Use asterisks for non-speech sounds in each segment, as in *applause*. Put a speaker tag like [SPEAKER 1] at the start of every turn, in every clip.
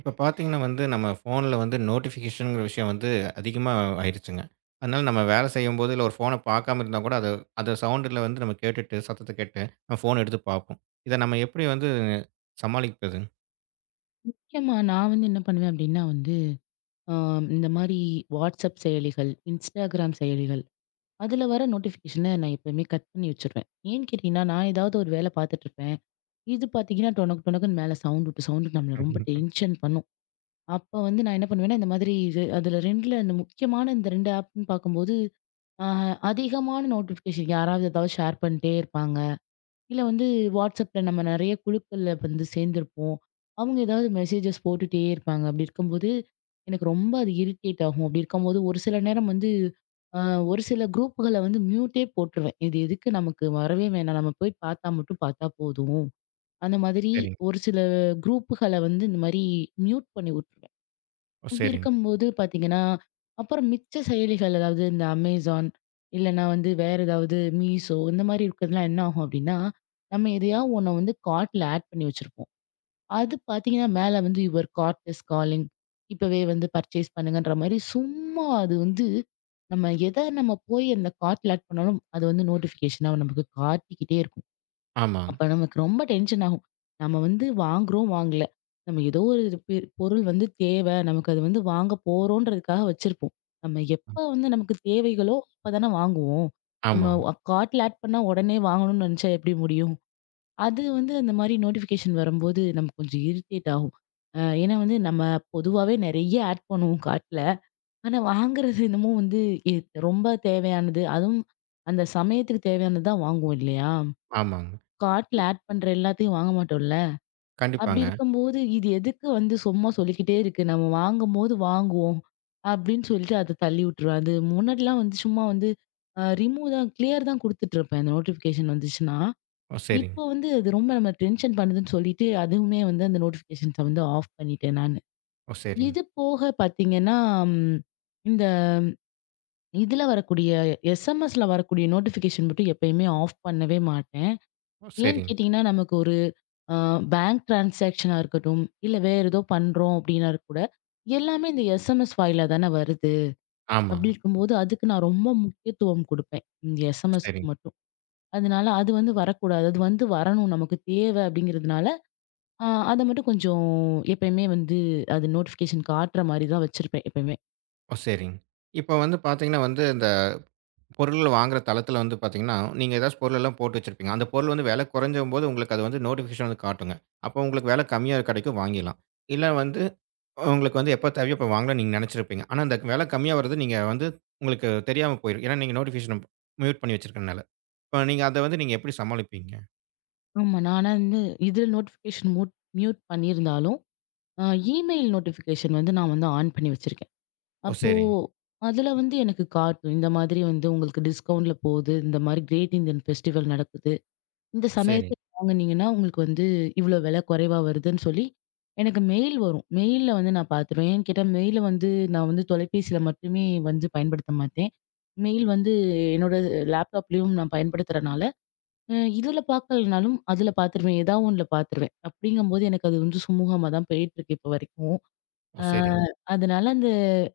[SPEAKER 1] இப்ப பார்த்தீங்கன்னா வந்து, நம்ம ஃபோன்ல வந்து நோட்டிஃபிகேஷன்ங்கிற விஷயம் வந்து அதிகமா ஆயிடுச்சுங்க. அதனால நம்ம வேலை செய்யும்போது, இல்ல ஒரு ஃபோன பார்க்காம இருந்தா கூட, அது அத சவுண்டுல வந்து நம்ம கேட்டுட்டு, சத்தத்த கேட்டு, நம்ம ஃபோன் எடுத்து பார்ப்போம். இத நம்ம எப்படி வந்து சமாளிப்பது?
[SPEAKER 2] முக்கியமா நான் வந்து என்ன பண்ணுவேன் அப்டின்னா வந்து, அ இந்த மாரி WhatsApp செயலிகள், Instagram செயலிகள், அதுல வர நோட்டிஃபிகேஷன நான் எப்பயுமே கட் பண்ணி வச்சுருவேன். ஏன்னு கேட்டீங்கன்னா, நான் ஏதாவது ஒரு வேல பார்த்துட்டுருப்பேன். இது பார்த்தீங்கன்னா, டொனக் டொனக்குன்னு மேல சவுண்ட் விட்டு சவுண்ட் நம்மள ரொம்ப
[SPEAKER 1] ம்ஹும்.
[SPEAKER 2] டென்ஷன் பண்ணும். அப்ப வந்து நான் என்ன பண்ணுவேன்னா, இந்த மாதிரி இது அதுல 2ல இந்த முக்கியமான இந்த 2 ஆப்ன்னு பார்க்கும்போது, அ அதிகமான நோட்டிஃபிகேஷன் யாராவது ஏதாவது ஷேர் பண்ணிட்டே இருப்பாங்க. இல்ல வந்து WhatsAppல நம்ம நெறைய குழுக்கள்ல வந்து சேர்ந்திருப்போம். அவங்க ஏதாவது மெசேஜஸ் போட்டுட்டே இருப்பாங்க. அப்படி இருக்கும்போது, எனக்கு ரொம்ப அது இரிட்டேட் ஆகும். அப்படி இருக்கும்போது ஒரு சில நேரம் வந்து அ ஒரு சில குரூப்புகள வந்து மியூட்டே போட்டுருவேன். இது எதுக்கு நமக்கு வரவே வேணாம். நம்ம போய் பார்த்தா மட்டும் பார்த்தா போதும். அந்த மாதிரி
[SPEAKER 1] சரிங்க.
[SPEAKER 2] ஒரு சில குரூப்புகள வந்து இந்த மாரி மியூட் பண்ணி விட்டுருவேன்.
[SPEAKER 1] ஓ!
[SPEAKER 2] இப்படி
[SPEAKER 1] சரிங்க.
[SPEAKER 2] இருக்கும்போது பாத்தீங்கன்னா, அப்புறம் மிச்ச செயலிகள் அதாவது இந்த Amazon, இல்லன்னா வந்து வேற ஏதாவது Meesho இந்த மாரி இருக்கிறதுலாம் என்ன ஆகும் அப்படின்னா, நம்ம எதையாவது ஒண்ண வந்து கார்ட்ல ஆட் பண்ணி வச்சிருப்போம். அது பாத்தீங்கன்னா மேல வந்து யுவர் கார்ட் இஸ் காலிங். இப்பவே வந்து பர்ச்சேஸ் பண்ணுங்கன்ற மாரி சும்மா அது வந்து நம்ம எத நம்ம போய் அந்த கார்ட்ல ஆட் பண்ணாலும் அது வந்து நோட்டிஃபிகேஷனா நமக்கு காட்டிக்கிட்டே இருக்கும்.
[SPEAKER 1] ஆமாங்க.
[SPEAKER 2] அப்ப நமக்கு ரொம்ப டென்ஷன் ஆகும். நம்ம வந்து வாங்குறோம், வாங்கல. நம்ம ஏதோ ஒரு பொருள் வந்து தேவை. நமக்கு அது வந்து வாங்க போறோன்றதுக்காக வச்சிருப்போம். நம்ம எப்ப வந்து நமக்கு தேவைகளோ, அப்ப தானே வாங்குவோம். நம்ம
[SPEAKER 1] ஆமாங்க.
[SPEAKER 2] கார்ட்ல ஆட் பண்ணா உடனே வாங்கணும்னு நினைச்சா எப்படி முடியும்? அது வந்து அந்த மாரி நோட்டிஃபிகேஷன் வரும்போது நமக்கு கொஞ்சம் இரிட்டேட் ஆகும். ஏன்னா வந்து நம்ம பொதுவாவே நெறைய ஆட் பண்ணுவோம் கார்ட்ல. ஆனா வாங்குறது என்னமோ வந்து எ ரொம்ப தேவையானது. அதுவும் அந்த சமயத்துக்கு தேவையானது தான் வாங்குவோம் இல்லையா?
[SPEAKER 1] ஆமாங்க.
[SPEAKER 2] கார்ட்ல
[SPEAKER 1] இப்
[SPEAKER 2] ஆட் பண்ற எல்லாத்தையும் வாங்க மாட்டோம்ல. அப்படி
[SPEAKER 1] கண்டிப்பாங்க.
[SPEAKER 2] இருக்கும்போது, இது எதுக்கு வந்து சும்மா சொல்லிக்கிட்டே இருக்கு. நம்ம வாங்கும்போது வாங்குவோம். அப்படின்னு சொல்லிட்டு அத தள்ளி விட்டுருவேன். அது முன்னாடிலாம் வந்து சும்மா வந்து ரிமூவ் தான் கிளியர் தான் குடுத்துட்டுருப்பேன். அந்த நோட்டிஃபிகேஷன் வந்துச்சுன்னா.
[SPEAKER 1] ஓ! சரிங்க.
[SPEAKER 2] இப்போ வந்து அது ரொம்ப நம்ம டென்ஷன் பண்ணுதுன்னு சொல்லிட்டு, அதுவுமே வந்து அந்த நோட்டிஃபிகேஷன்ஸ வந்து ஆஃப் பண்ணிட்டேன் நானு.
[SPEAKER 1] ஓ! சரிங்க.
[SPEAKER 2] இது போக பார்த்தீங்கன்னா, ம் இந்த இதுல வரக்கூடிய எஸ்எம்எஸ்ல வரக்கூடிய நோட்டிஃபிகேஷன் மட்டும் எப்பயுமே ஆஃப் பண்ணவே மாட்டேன்.
[SPEAKER 1] ஓ!
[SPEAKER 2] ஏன்னு
[SPEAKER 1] சரிங்க.
[SPEAKER 2] கேட்டீங்கன்னா, நமக்கு ஒரு அ பேங்க் டிரான்சாக்ஷனா இருக்கட்டும், இல்ல வேற ஏதோ பண்றோம் அப்படின்னா கூட, எல்லாமே இந்த எஸ்எம்எஸ் வாயிலா தானே வருது.
[SPEAKER 1] ஆமாங்க.
[SPEAKER 2] அப்படி இருக்கும்போது, அதுக்கு நான் ரொம்ப முக்கியத்துவம் குடுப்பேன். இந்த எஸ்எம்எஸ்க்கு
[SPEAKER 1] சரிங்க.
[SPEAKER 2] மட்டும். அதனால அது வந்து வரக்கூடாது. அது வந்து வரணும் நமக்கு தேவை அப்படிங்கிறதுனால, அ அத மட்டும் கொஞ்சம் எப்பயுமே வந்து அது நோட்டிஃபிகேஷன் காட்டுற மாரி தான் வச்சிருப்பேன் எப்பயுமே.
[SPEAKER 1] ஓ! சரிங்க. இப்ப வந்து பார்த்தீங்கன்னா வந்து பொருள் வாங்குற தளத்தில வந்து பார்த்தீங்கன்னா, நீங்க ஏதாச்சும் பொருளெல்லாம் போட்டு வச்சிருப்பீங்க. அந்த பொருள் வந்து விலை குறைஞ்சம்போது உங்களுக்கு அது வந்து நோட்டிஃபிகேஷன் வந்து காட்டுங்க. அப்போ உங்களுக்கு விலை கம்மியா கிடைக்கும் வாங்கிடலாம். இல்ல வந்து உங்களுக்கு வந்து எப்போ தேவையோ அப்போ வாங்கலாம்னு நீங்க நினைச்சிருப்பீங்க. ஆனா அந்த விலை கம்மியா வரது நீங்க வந்து உங்களுக்கு தெரியாம போயிரும். ஏன்னா நீங்க நோட்டிஃபிகேஷன் மியூட் பண்ணி வச்சிருக்கிறனால. இப்ப நீங்க அத வந்து நீங்க எப்படி சமாளிப்பீங்க?
[SPEAKER 2] ஆமா. நானா வந்து இதில நோட்டிஃபிகேஷன் மியூட் பண்ணியிருந்தாலும், அ இமெயில் நோட்டிஃபிகேஷன் வந்து நான் வந்து ஆன் பண்ணி வச்சிருக்கேன்.
[SPEAKER 1] ஓ!
[SPEAKER 2] அப்போ
[SPEAKER 1] சரிங்க.
[SPEAKER 2] அதுல வந்து எனக்கு காட்டும். இந்த மாதிரி வந்து உங்களுக்கு டிஸ்கவுண்ட்ல போகுது. இந்த மாதிரி கிரேட் இந்தியன் ஃபெஸ்டிவல் நடக்குது. இந்த
[SPEAKER 1] ஓ!
[SPEAKER 2] சமயத்துல
[SPEAKER 1] சரிங்க.
[SPEAKER 2] வாங்குனீங்கன்னா, உங்களுக்கு வந்து இவ்ளோ விலை குறைவா வருதுன்னு சொல்லி எனக்கு மெயில் வரும். மெயில்ல வந்து நான் பார்த்துருவேன். ஏன்னு கேட்டா மெயில வந்து நான் வந்து தொலைபேசியில மட்டுமே வந்து பயன்படுத்த மாட்டேன். மெயில் வந்து என்னோட லேப்டாப்லயும் நான் பயன்படுத்துறனால, இதுல பார்க்கலனாலும் அதுல பார்த்துருவேன். ஏதாவது ஒண்ணுல பார்த்துருவேன். அப்படிங்கும்போது எனக்கு அது வந்து சுமூகமா தான் போயிட்டுருக்கு இப்போ வரைக்கும்.
[SPEAKER 1] ஓ!
[SPEAKER 2] அ
[SPEAKER 1] சரிங்க.
[SPEAKER 2] அதனால அந்த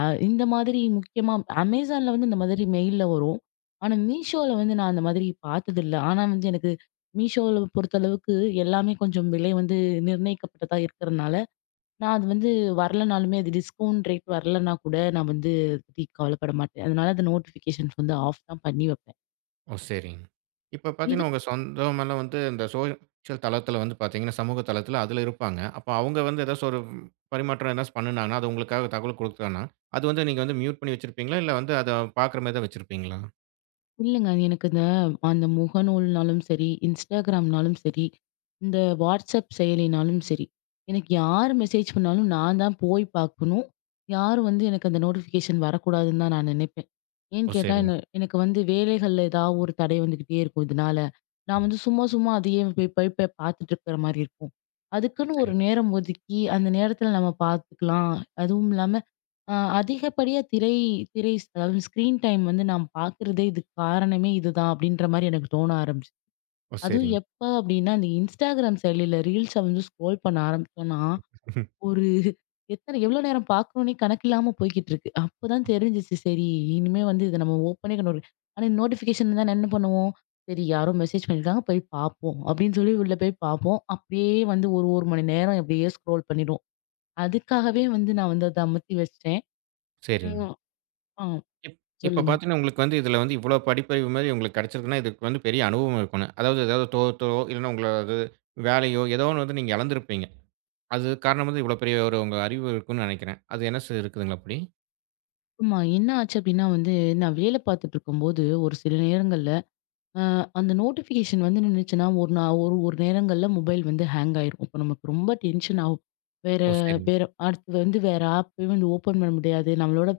[SPEAKER 2] அ இந்த மாதிரி முக்கியமா அமேசான்ல வந்து இந்த மாதிரி மெயில்ல வரும். ஆனா, மீஷோல வந்து நான் அந்த மாதிரி பார்த்ததில்ல. ஆனா வந்து எனக்கு மீஷோல பொறுத்தளவுக்கு எல்லாமே கொஞ்சம் விலை வந்து நிர்ணயிக்கப்பட்டதா இருக்கிறனால, நான் அது வந்து வரலனாலுமே அது டிஸ்கவுண்ட் ரேட் வரலன்னா கூட நான் வந்து அத பத்தி கவலைப்பட மாட்டேன். அதனால அந்த நோட்டிஃபிகேஷன்ஸ் வந்து ஆஃப் தான் பண்ணி வைப்பேன்.
[SPEAKER 1] ஓ! சரிங்க. இப்ப பார்த்தீங்கன்னா, உங்க சொந்தமெல்லாம் வந்து இந்த சோஷியல் தளத்தில வந்து பார்த்தீங்கன்னா, சமூக தளத்தில அதில இருப்பாங்க. அப்ப அவங்க வந்து ஏதாச்சும் ஒரு பரிமாற்றம் ஏதாச்சும் பண்ணுனாங்கன்னா, அது உங்களுக்காக தகவல் குடுத்தாங்கன்னா, அது வந்து நீங்க வந்து மியூட் பண்ணி வச்சிருப்பீங்களா? இல்ல வந்து அத பார்க்குற மாரி தான் வச்சிருப்பீங்களா?
[SPEAKER 2] இல்லங்க. எனக்கு அந்த முகநூல்னாலும் சரி, Instagramனாலும் சரி, இந்த WhatsApp செயலினாலும் சரி, எனக்கு யார் மெசேஜ் பண்ணாலும் நான் தான் போய் பார்க்கணும். யாரும் வந்து எனக்கு அந்த நோட்டிஃபிகேஷன் வரக்கூடாதுன்னு தான் நான் நினைப்பேன். ஏன்னு
[SPEAKER 1] ஓ!
[SPEAKER 2] கேட்டா,
[SPEAKER 1] சரிங்க,
[SPEAKER 2] என்ன எனக்கு வந்து வேலைகள்ல ஏதாவது ஒரு தடை வந்துகிட்டே இருக்கும் இதனால. நான் வந்து சும்மா, சும்மா அதையே போய் போய் போய் பார்த்துட்டு இருக்கிற மாரி இருக்கும். அதுக்குன்னு
[SPEAKER 1] சரிங்க.
[SPEAKER 2] ஒரு நேரம் ஒதுக்கி, அந்த நேரத்தில நம்ம பார்த்துக்கலாம். அதுவும் இல்லாம அதிகப்படியா திரை திரை அதாவது ஸ்க்ரீன் டைம் வந்து நான் பார்க்குறதே இதுக்கு காரணமே இதுதான் அப்படின்ற மாரி எனக்கு தோண ஆரம்பிச்சு.
[SPEAKER 1] ஓ!
[SPEAKER 2] அதுவும்
[SPEAKER 1] சரிங்க.
[SPEAKER 2] எப்ப அப்படின்னா, இந்த Instagram செயலில ரீல்ஸ வந்து ஸ்க்ரோல் பண்ண ஆரம்பிச்சோம்னா,
[SPEAKER 1] *laughs*
[SPEAKER 2] ஒரு எத்தன எவ்வளோ நேரம் பார்க்குறோம்னே கணக்கில்லாம போய்க்கிட்டு இருக்கு. அப்பதான் தெரிஞ்சுச்சு சரி இனிமே வந்து இத நம்ம ஓப்பனே பண்ண ஆனா நோட்டிஃபிகேஷன் இருந்தா என்ன பண்ணுவோம்? சரி யாரோ மெசேஜ் பண்ணியிருக்காங்க போய் பார்ப்போம் அப்படின்னு சொல்லி உள்ள போய் பார்ப்போம். அப்படியே வந்து ஒரு 1 மணி நேரம் அப்படியே ஸ்க்ரோல் பண்ணிருவோம். அதுக்காகவே வந்து நான் வந்து அத அமத்தி வச்சுட்டேன்.
[SPEAKER 1] சரிங்க.
[SPEAKER 2] ம். ஆ.
[SPEAKER 1] இப் இப்ப
[SPEAKER 2] சொல்லுங்க.
[SPEAKER 1] பார்த்தீங்கன்னா, உங்களுக்கு வந்து இதில வந்து இவ்வளோ படிப்பறிவு மாரி உங்களுக்கு கிடைச்சிருக்குன்னா, இதுக்கு வந்து பெரிய அனுபவம் இருக்கணும். அதாவது ஏதாவது தோத்தோ, இல்லன்னா உங்களது வேலையோ ஏதோ ஒண்ணு வந்து நீங்க இழந்திருப்பீங்க. அது காரணமா வந்து இவ்வளோ பெரிய ஒரு உங்க அறிவு இருக்குன்னு நினைக்கிறேன். அது என்ன சார் இருக்குதுங்களா அப்படி?
[SPEAKER 2] ஆமா. என்ன ஆச்சு அப்டின்னா வந்து, நான் வேலை பார்த்துட்டு இருக்கும்போது, ஒரு சில நேரங்கள்ல அ அந்த நோட்டிஃபிகேஷன் வந்து நின்னுச்சுன்னா, ஒரு நா ஒரு ஒரு நேரங்கள்ல மொபைல் வந்து ஹேங் ஆயிரும். அப்ப நமக்கு ரொம்ப டென்ஷன் ஆகும். வேற
[SPEAKER 1] ஓ! சரிங்க.
[SPEAKER 2] வேற அடுத்து வந்து வேற ஆப்பயும் வந்து ஓப்பன் பண்ண முடியாது. நம்மளோட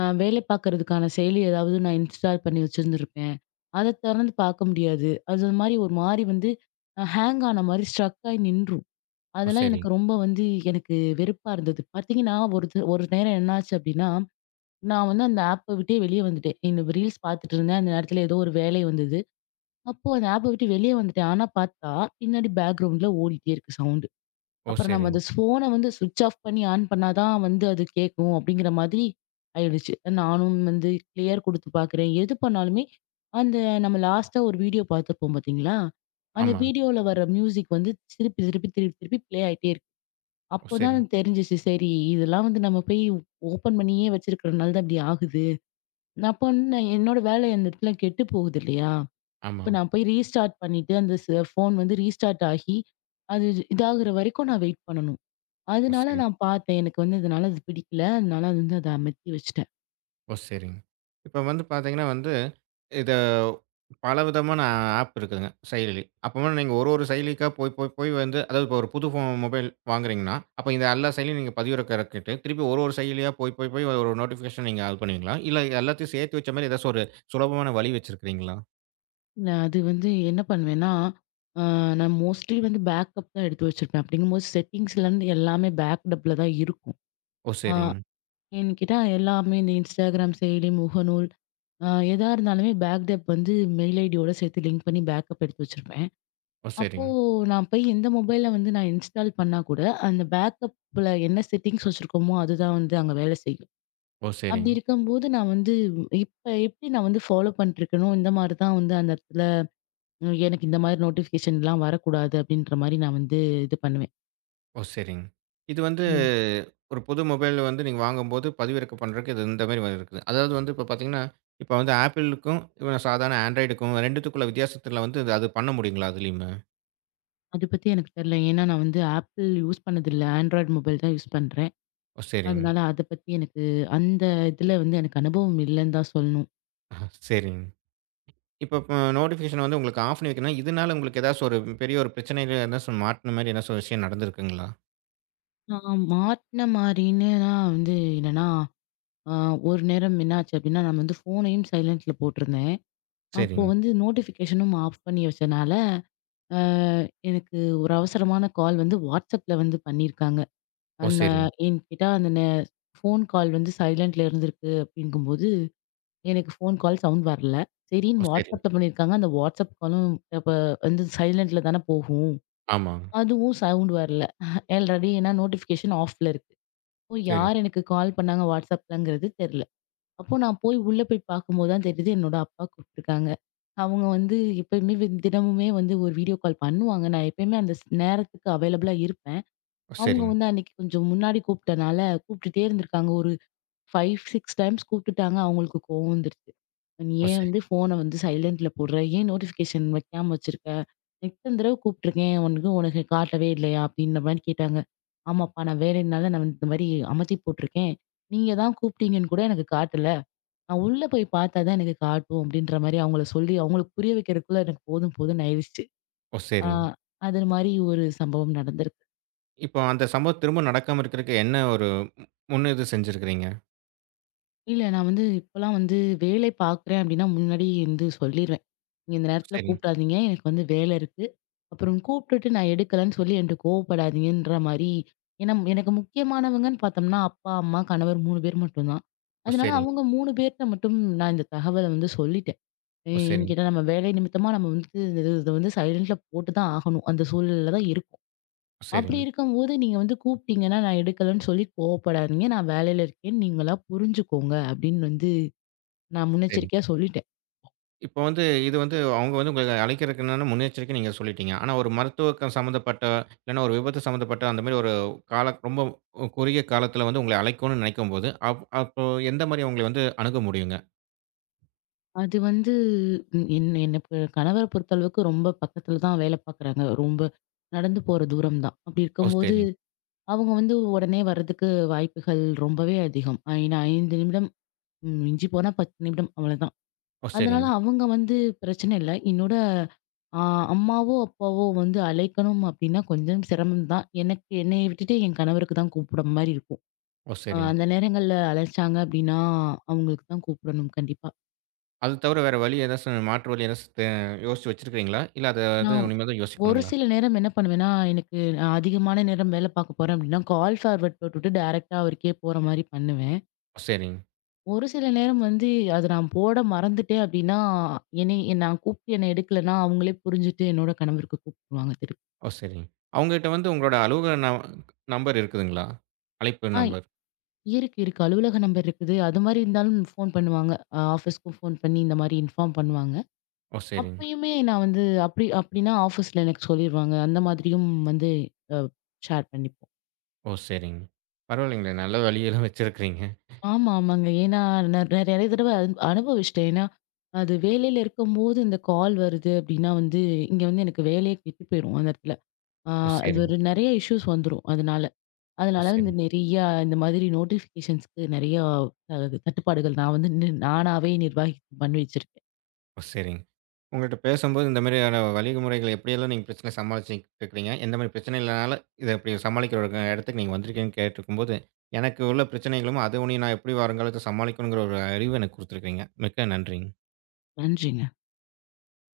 [SPEAKER 2] வேலை பார்க்கறதுக்கான செயலி ஏதாவது நான் இன்ஸ்டால் பண்ணி வச்சிருந்திருப்பேன். அத திறந்து பார்க்க முடியாது. அது மாரி ஒரு மாரி வந்து ஹேங் ஆன மாரி ஸ்ட்ரக் ஆயி நின்றும்.
[SPEAKER 1] ஓ!
[SPEAKER 2] அதெல்லாம் எனக்கு
[SPEAKER 1] சரிங்க.
[SPEAKER 2] ரொம்ப வந்து எனக்கு வெறுப்பா இருந்தது. பார்த்தீங்கன்னா, ஒரு நேரம் என்னாச்சு அப்டின்னா நான் வந்து அந்த ஆப்ப விட்டே வெளியே வந்துட்டேன். இந்த ரீல்ஸ் பார்த்துட்டு இருந்தேன். அந்த நேரத்துல ஏதோ ஒரு வேலை வந்தது. அப்போ அந்த ஆப்ப விட்டு வெளியே வந்துட்டேன். ஆனா பார்த்தா, பின்னாடி பேக்கிரவுண்ட்ல ஓடிட்டே இருக்கு சவுண்டு.
[SPEAKER 1] ஓ!
[SPEAKER 2] அப்புறம் நம்ம
[SPEAKER 1] சரிங்க.
[SPEAKER 2] அந்த ஃபோன வந்து ஸ்விட்ச் ஆஃப் பண்ணி ஆன் பண்ணா தான் வந்து அது கேட்கும் அப்படிங்கிற மாதிரி ஆயிடுச்சு. நானும் வந்து கிளியர் குடுத்து பார்க்குறேன். எது பண்ணாலுமே அந்த நம்ம லாஸ்ட்டா ஒரு வீடியோ பார்த்துருப்போம் பார்த்தீங்களா? அந்த
[SPEAKER 1] ஆமாங்க.
[SPEAKER 2] வீடியோல வர மியூசிக் வந்து திருப்பி, திருப்பி, திருப்பி, திருப்பி ப்ளே ஆயிட்டே இருக்கு.
[SPEAKER 1] ஓ! சரிங்க.
[SPEAKER 2] அப்போதான் தெரிஞ்சுச்சு. சரி இதெல்லாம் வந்து நம்ம போய் ஓப்பன் பண்ணியே வச்சிருக்கிறனால தான் இப்படி ஆகுது. அப்போ வந்து நான் பண்ண என்னோட வேலை அந்த இடத்துல கெட்டு போகுது இல்லையா?
[SPEAKER 1] ஆமா.
[SPEAKER 2] அப்ப நான் போய் ரீஸ்டார்ட் பண்ணிட்டு, அந்த ஃபோன் வந்து ரீஸ்டார்ட் ஆகி, அது இதாகுற வரைக்கும் நான் வெயிட் பண்ணணும்.
[SPEAKER 1] ஓ!
[SPEAKER 2] அதனால
[SPEAKER 1] சரிங்க.
[SPEAKER 2] நான் பார்த்தேன். எனக்கு வந்து இதனால அது பிடிக்கல. அதனால அது வந்து அத அமத்தி வச்சுட்டேன்.
[SPEAKER 1] ஓ! சரிங்க. இப்ப வந்து பார்த்தீங்கன்னா வந்து, இத பலவிதமான ஆப் இருக்குதுங்க, செயலி. அப்போ நீங்க ஒரு ஒரு செயலிக்கா போய் போய் போய் வந்து அதாவது இப்போ ஒரு புது மொபைல் வாங்குறீங்கன்னா, அப்போ இந்த எல்லா செயலியும் நீங்க பதிவிறக்க இறக்கிட்டு, திருப்பி ஒரு ஒரு செயலியா போய் போய் போய் ஒரு நோட்டிஃபிகேஷன் நீங்க அது பண்ணுவீங்களா? இல்ல எல்லாத்தையும் சேர்த்து வச்ச மாரி ஏதாச்சும் ஒரு சுலபமான வழி வச்சிருக்கிறீங்களா?
[SPEAKER 2] நான் அது வந்து என்ன பண்ணுவேன்னா, அ நான் மோஸ்ட்லி வந்து பேக்கப் தான் எடுத்து வச்சிருப்பேன். அப்படிங்கும்போது செட்டிங்ஸ்லருந்து எல்லாமே பேக்கப்ல தான் இருக்கும்.
[SPEAKER 1] ஓ!
[SPEAKER 2] ஆ
[SPEAKER 1] சரிங்க.
[SPEAKER 2] ஏன்னு கேட்டா எல்லாமே இந்த Instagram செயலி, முகநூல் அ எதா இருந்தாலுமே பேக்கப் வந்து மெயில் ஐடியோட சேர்த்து லிங்க் பண்ணி பேக்கப் எடுத்து வச்சிருப்பேன்.
[SPEAKER 1] ஓ!
[SPEAKER 2] அப்போ
[SPEAKER 1] சரிங்க.
[SPEAKER 2] நான் போய் எந்த மொபைல்ல வந்து நான் இன்ஸ்டால் பண்ணா கூட, அந்த பேக்கப்ல என்ன செட்டிங்ஸ் வச்சிருக்கோமோ, அதுதான் வந்து அங்க வேலை செய்யும்.
[SPEAKER 1] ஓ!
[SPEAKER 2] அப்படி
[SPEAKER 1] சரிங்க.
[SPEAKER 2] இருக்கும்போது நான் வந்து இப்ப எப்படி நான் வந்து ஃபாலோ பண்ணிட்டுருக்கேனோ, இந்த மாரி தான் வந்து அந்த இடத்துல எனக்கு இந்த மாரி நோட்டிஃபிகேஷன்லாம் வரக்கூடாது அப்படின்ற மாரி நான் வந்து இது பண்ணுவேன்.
[SPEAKER 1] ஓ! சரிங்க. இது வந்து
[SPEAKER 2] ம்.
[SPEAKER 1] ஒரு புது மொபைல் வந்து நீங்க வாங்கும்போது பதிவிறக்கம் பண்றதுக்கு இது இந்த மாரி இருக்குது. அதாவது வந்து இப்ப பார்த்தீங்கன்னா, இப்ப வந்து ஆப்பிளுக்கும், இப்போ சாதாரண ஆண்ட்ராய்டுக்கும் 2த்துக்குள்ள வித்தியாசத்துல வந்து இது- அது பண்ண முடியுங்களா அதுலயுமே?
[SPEAKER 2] அத பத்தி எனக்கு தெரியல. ஏன்னா நான் வந்து Apple யூஸ் பண்ணதில்ல. Android மொபைல் தான் யூஸ் பண்றேன்.
[SPEAKER 1] ஓ! சரிங்க.
[SPEAKER 2] அதனால அத பத்தி எனக்கு அந்த இதுல வந்து எனக்கு அனுபவம் இல்லன்னு தான் சொல்லணும்.
[SPEAKER 1] சரிங்க. இப்ப நோட்டிஃபிகேஷன் வந்து உங்களுக்கு ஆஃப் பண்ணி வைக்கணும்னா, இதனால உங்களுக்கு ஏதாச்சும் ஒரு பெரிய ஒரு பிரச்சனையில ஏதாச்சும் மாட்டுன மாரி ஏதாச்சும் விஷயம் நடந்திருக்குங்களா?
[SPEAKER 2] நான் மாட்ன மாரின்னா வந்து என்னன்னா ஆ, ஒரு நேரம் என்னாச்சு அப்படின்னா, நான் வந்து ஃபோனையும் சைலன்ட்ல போட்டிருந்தேன். அப்போ
[SPEAKER 1] சரிங்க.
[SPEAKER 2] வந்து நோட்டிஃபிகேஷனும் ஆஃப் பண்ணி வச்சனால, அ எனக்கு ஒரு அவசரமான கால் வந்து WhatsAppல வந்து பண்ணியிருக்காங்க.
[SPEAKER 1] ஓ!
[SPEAKER 2] அண்ட்
[SPEAKER 1] சரிங்க.
[SPEAKER 2] ஏன்னு கேட்டா, அந்த நே ஃபோன் கால் வந்து சைலன்ட்ல இருந்திருக்கு அப்படிங்கும்போது, எனக்கு ஃபோன் கால் சவுண்ட் வரல.
[SPEAKER 1] ஓ!
[SPEAKER 2] சரின்னு
[SPEAKER 1] சரிங்க.
[SPEAKER 2] WhatsAppல பண்ணியிருக்காங்க. அந்த WhatsApp காலும் அப்ப வந்து சைலன்ட்ல தானே போகும்.
[SPEAKER 1] ஆமாங்க.
[SPEAKER 2] அதுவும் சவுண்ட் வரல. *laughs* ஆல்ரெடி ஏன்னா நோட்டிஃபிகேஷன் ஆஃப்ல இருக்கு. அப்போ
[SPEAKER 1] சரிங்க.
[SPEAKER 2] யார் எனக்கு கால் பண்ணாங்க WhatsAppலங்கிறது தெரியல. அப்போ நான் போய் உள்ள போய் பார்க்கும்போது தான் தெரியுது என்னோட அப்பா கூப்பிட்டுருக்காங்க. அவங்க வந்து எப்பயுமே வந்து தினமுமே வந்து ஒரு வீடியோ கால் பண்ணுவாங்க. நான் எப்பயுமே அந்த நேரத்துக்கு அவைலபிளா இருப்பேன்.
[SPEAKER 1] ஓ!
[SPEAKER 2] அவங்க
[SPEAKER 1] சரிங்க.
[SPEAKER 2] வந்து அன்னைக்கு கொஞ்சம் முன்னாடி கூப்பிட்டனால, கூப்பிட்டுட்டே இருந்திருக்காங்க. ஒரு 5, 6 டைம்ஸ் கூப்பிட்டுட்டாங்க. அவங்களுக்கு கோவம் வந்துருச்சு. "நீ
[SPEAKER 1] ஓ!
[SPEAKER 2] ஏன்
[SPEAKER 1] சரி.
[SPEAKER 2] வந்து ஃபோன வந்து சைலன்ட்ல போடுற? ஏன் நோட்டிஃபிகேஷன் வைக்காம வச்சிருக்க? இத்தன தடவ கூப்பிட்டுருக்கேன். உனக்கு உனக்கு காட்டவே இல்லையா?" அப்படின்ற மாரி கேட்டாங்க. "ஆமாப்பா நான் வேலைனால நான் வந்து இந்த மாரி அமத்தி போட்டுருக்கேன். நீங்க தான் கூப்பிட்டீங்கன்னு கூட எனக்கு காட்டல." நான் உள்ள போய் பார்த்தா தான் எனக்கு காட்டும் அப்படின்ற மாரி அவங்கள சொல்லி, அவங்களுக்கு புரிய வைக்கிறதுக்குள்ள எனக்கு போதும் போதும்ன்னு ஆயிருச்சு.
[SPEAKER 1] ஓ!
[SPEAKER 2] ஆ
[SPEAKER 1] சரிங்க.
[SPEAKER 2] அது மாரி ஒரு சம்பவம் நடந்திருக்கு.
[SPEAKER 1] இப்போ அந்த சம்பவம் திரும்ப நடக்காம இருக்கிறதுக்கு என்ன ஒரு இது செஞ்சிருக்கிறீங்க?
[SPEAKER 2] இல்ல நான் வந்து இப்பலாம் வந்து வேலை பார்க்குறேன் அப்படின்னா, முன்னாடி வந்து சொல்லிருவேன். "நீங்க இந்த நேரத்தில
[SPEAKER 1] சரிங்க.
[SPEAKER 2] கூப்பிடாதீங்க. எனக்கு வந்து வேலை இருக்கு. அப்புறம் கூப்பிட்டுட்டு நான் எடுக்கலன்னு சொல்லி என்ட்ட கோவப்படாதீங்கன்ற" மாரி. ஏன்னா, எனக்கு முக்கியமானவங்கன்னு பார்த்தோம்னா, அப்பா, அம்மா, கணவர் 3 பேர் மட்டும் தான்.
[SPEAKER 1] ஓ!
[SPEAKER 2] அதனால
[SPEAKER 1] சரிங்க.
[SPEAKER 2] அவங்க 3 பேர்ட்ட மட்டும் நான் இந்த தகவல வந்து சொல்லிட்டேன்.
[SPEAKER 1] ஓ!
[SPEAKER 2] ஏன்னு
[SPEAKER 1] சரிங்க.
[SPEAKER 2] கேட்டா, நம்ம வேலை நிமித்தமா நம்ம வந்து இத வந்து சைலன்ட்ல போட்டு தான் ஆகணும். அந்த சூழ்நிலையில தான் இருக்கும்.
[SPEAKER 1] ஓ
[SPEAKER 2] அப்படி
[SPEAKER 1] சரிங்க.
[SPEAKER 2] இருக்கும்போது, நீங்க வந்து கூப்பிட்டீங்கன்னா, "நான் எடுக்கலன்னு" சொல்லி கோவப்படாதீங்க. "நான் வேலையில இருக்கேன்னு நீங்களா புரிஞ்சுக்கோங்க." அப்படின்னு வந்து நான்
[SPEAKER 1] சரிங்க.
[SPEAKER 2] முன்னெச்சரிக்கையா சொல்லிட்டேன்.
[SPEAKER 1] இப்போ வந்து இது வந்து அவங்க வந்து உங்கள அழைக்கிறதுக்கு என்னன்னா முன்னெச்சரிக்கை நீங்க சொல்லிட்டீங்க. ஆனா ஒரு மருத்துவக்கம் சம்மந்தப்பட்ட, இல்லன்னா ஒரு விபத்து சம்மந்தப்பட்ட அந்த மாரி ஒரு கால ரொம்ப குறுகிய காலத்தில வந்து உங்கள அழைக்கணும்னு நினைக்கும்போது, அப்போ எந்த மாரி அவங்கள வந்து அணுக முடியுங்க?
[SPEAKER 2] அது வந்து எனக்கு கணவர பொறுத்தளவுக்கு ரொம்ப பக்கத்துல தான் வேலை பார்க்குறாங்க. ரொம்ப நடந்து போற தூரம் தான். அப்படி
[SPEAKER 1] ஓ!
[SPEAKER 2] இருக்கும்போது,
[SPEAKER 1] சரிங்க.
[SPEAKER 2] அவங்க வந்து உடனே வர்றதுக்கு வாய்ப்புகள் ரொம்பவே அதிகம். ஏன்னா 5 நிமிடம் மிஞ்சி போனா 10 நிமிடம் அவ்வளதான்.
[SPEAKER 1] ஓ!
[SPEAKER 2] அதனால
[SPEAKER 1] சரிங்க.
[SPEAKER 2] அவங்க வந்து பிரச்சனை இல்ல. என்னோட அ அம்மாவோ, அப்பாவோ வந்து அழைக்கணும் அப்டின்னா கொஞ்சம் சிரமம் தான். எனக்கு என்னைய விட்டுட்டு என் கணவருக்கு தான் கூப்பிடுற மாரி இருக்கும்.
[SPEAKER 1] ஓ! சரிங்க.
[SPEAKER 2] அந்த நேரங்கள்ல அழைச்சாங்க அப்டின்னா, அவங்களுக்கு தான் கூப்பிடணும் கண்டிப்பா.
[SPEAKER 1] அது தவிர வேற வழி ஏதாச்சும் மாற்று வழி ஏதாச்சும் யோசிச்சு வச்சிருக்கிறீங்களா? இல்ல அத அது
[SPEAKER 2] நான்
[SPEAKER 1] இனிமே தான்
[SPEAKER 2] ஒரு
[SPEAKER 1] யோசிக்கணுங்களா?
[SPEAKER 2] சில நேரம் என்ன பண்ணுவேன்னா, எனக்கு நான் அதிகமான நேரம் வேலை பார்க்க போறேன் அப்டின்னா, கால் ஃபார்வர்ட் போட்டுட்டு டைரக்ட்டா அவருக்கே போற மாரி பண்ணுவேன்.
[SPEAKER 1] ஓ! சரிங்க.
[SPEAKER 2] ஒரு சில நேரம் வந்து அத நான் போட மறந்துட்டேன் அப்டின்னா, என்னை நான் கூப்பிட்டு என்ன எடுக்கலன்னா, அவங்களே புரிஞ்சுட்டு என்னோட கணவருக்கு கூப்பிடுவாங்க திருப்பி.
[SPEAKER 1] ஓ! சரிங்க. அவங்ககிட்ட வந்து உங்களோட அலுவலக நம்பர் இருக்குதுங்களா? அழைப்பு
[SPEAKER 2] ஆ
[SPEAKER 1] நம்பர்.
[SPEAKER 2] இருக்கு, இருக்கு. அலுவலக நம்பர் இருக்குது. அது மாரி இருந்தாலும் ஃபோன் பண்ணுவாங்க. ஆஃபீஸ்க்கும் ஃபோன் பண்ணி இந்த மாரி இன்ஃபார்ம் பண்ணுவாங்க.
[SPEAKER 1] ஓ! சரிங்க.
[SPEAKER 2] அப்பயுமே நான் வந்து அப்படி அப்படின்னா ஆஃபீஸ்ல எனக்கு சொல்லிருவாங்க. அந்த மாதிரியும் வந்து அ ஷேர் பண்ணிப்போம்.
[SPEAKER 1] ஓ! சரிங்க. பரவாயில்லைங்களே! நல்ல வழியெல்லாம் வச்சிருக்கிறீங்க.
[SPEAKER 2] ஆமா, ஆமாங்க. ஏன்னா நெ நெறைய தடவ அனுபவிச்சுட்டேன். ஏன்னா, அது வேலையில இருக்கும்போது இந்த கால் வருது அப்படின்னா வந்து, இங்க வந்து எனக்கு வேலையே கெட்டு போயிரும் அந்த இடத்துல. ஆ
[SPEAKER 1] ஓ!
[SPEAKER 2] அது
[SPEAKER 1] சரிங்க,
[SPEAKER 2] ஒரு நெறைய இஷ்யூஸ் வந்துரும் அதனால.
[SPEAKER 1] ஓ!
[SPEAKER 2] அதனால வந்து
[SPEAKER 1] சரிங்க,
[SPEAKER 2] நெறையா இந்த மாதிரி நோட்டிஃபிகேஷன்ஸ்க்கு நெறையா அ தட்டுப்பாடுகள் நான் வந்து நானாவே நிர்வாகி பண்ணி வச்சிருக்கேன்.
[SPEAKER 1] ஓ! சரிங்க. உங்கள்ட்ட பேசும்போது இந்த மாதிரியான வழிமுறைகள் எப்படியெல்லாம் நீங்க பிரச்சனை சமாளிச்சுட்டு இருக்கிறீங்க? எந்த மாதிரி பிரச்சனை இல்லனால இத இப்படி சமாளிக்கிற ஒரு இடத்துக்கு நீங்க வந்திருக்கீங்கன்னு கேட்டுருக்கும்போது, எனக்கு உள்ள பிரச்சனைகளும், அது ஒண்ணையும் நான் எப்படி வருங்காலத்துல சமாளிக்கணுங்கிற ஒரு அறிவு எனக்கு குடுத்துருக்கிறீங்க. மிக்க நன்றிங்க.
[SPEAKER 2] நன்றிங்க.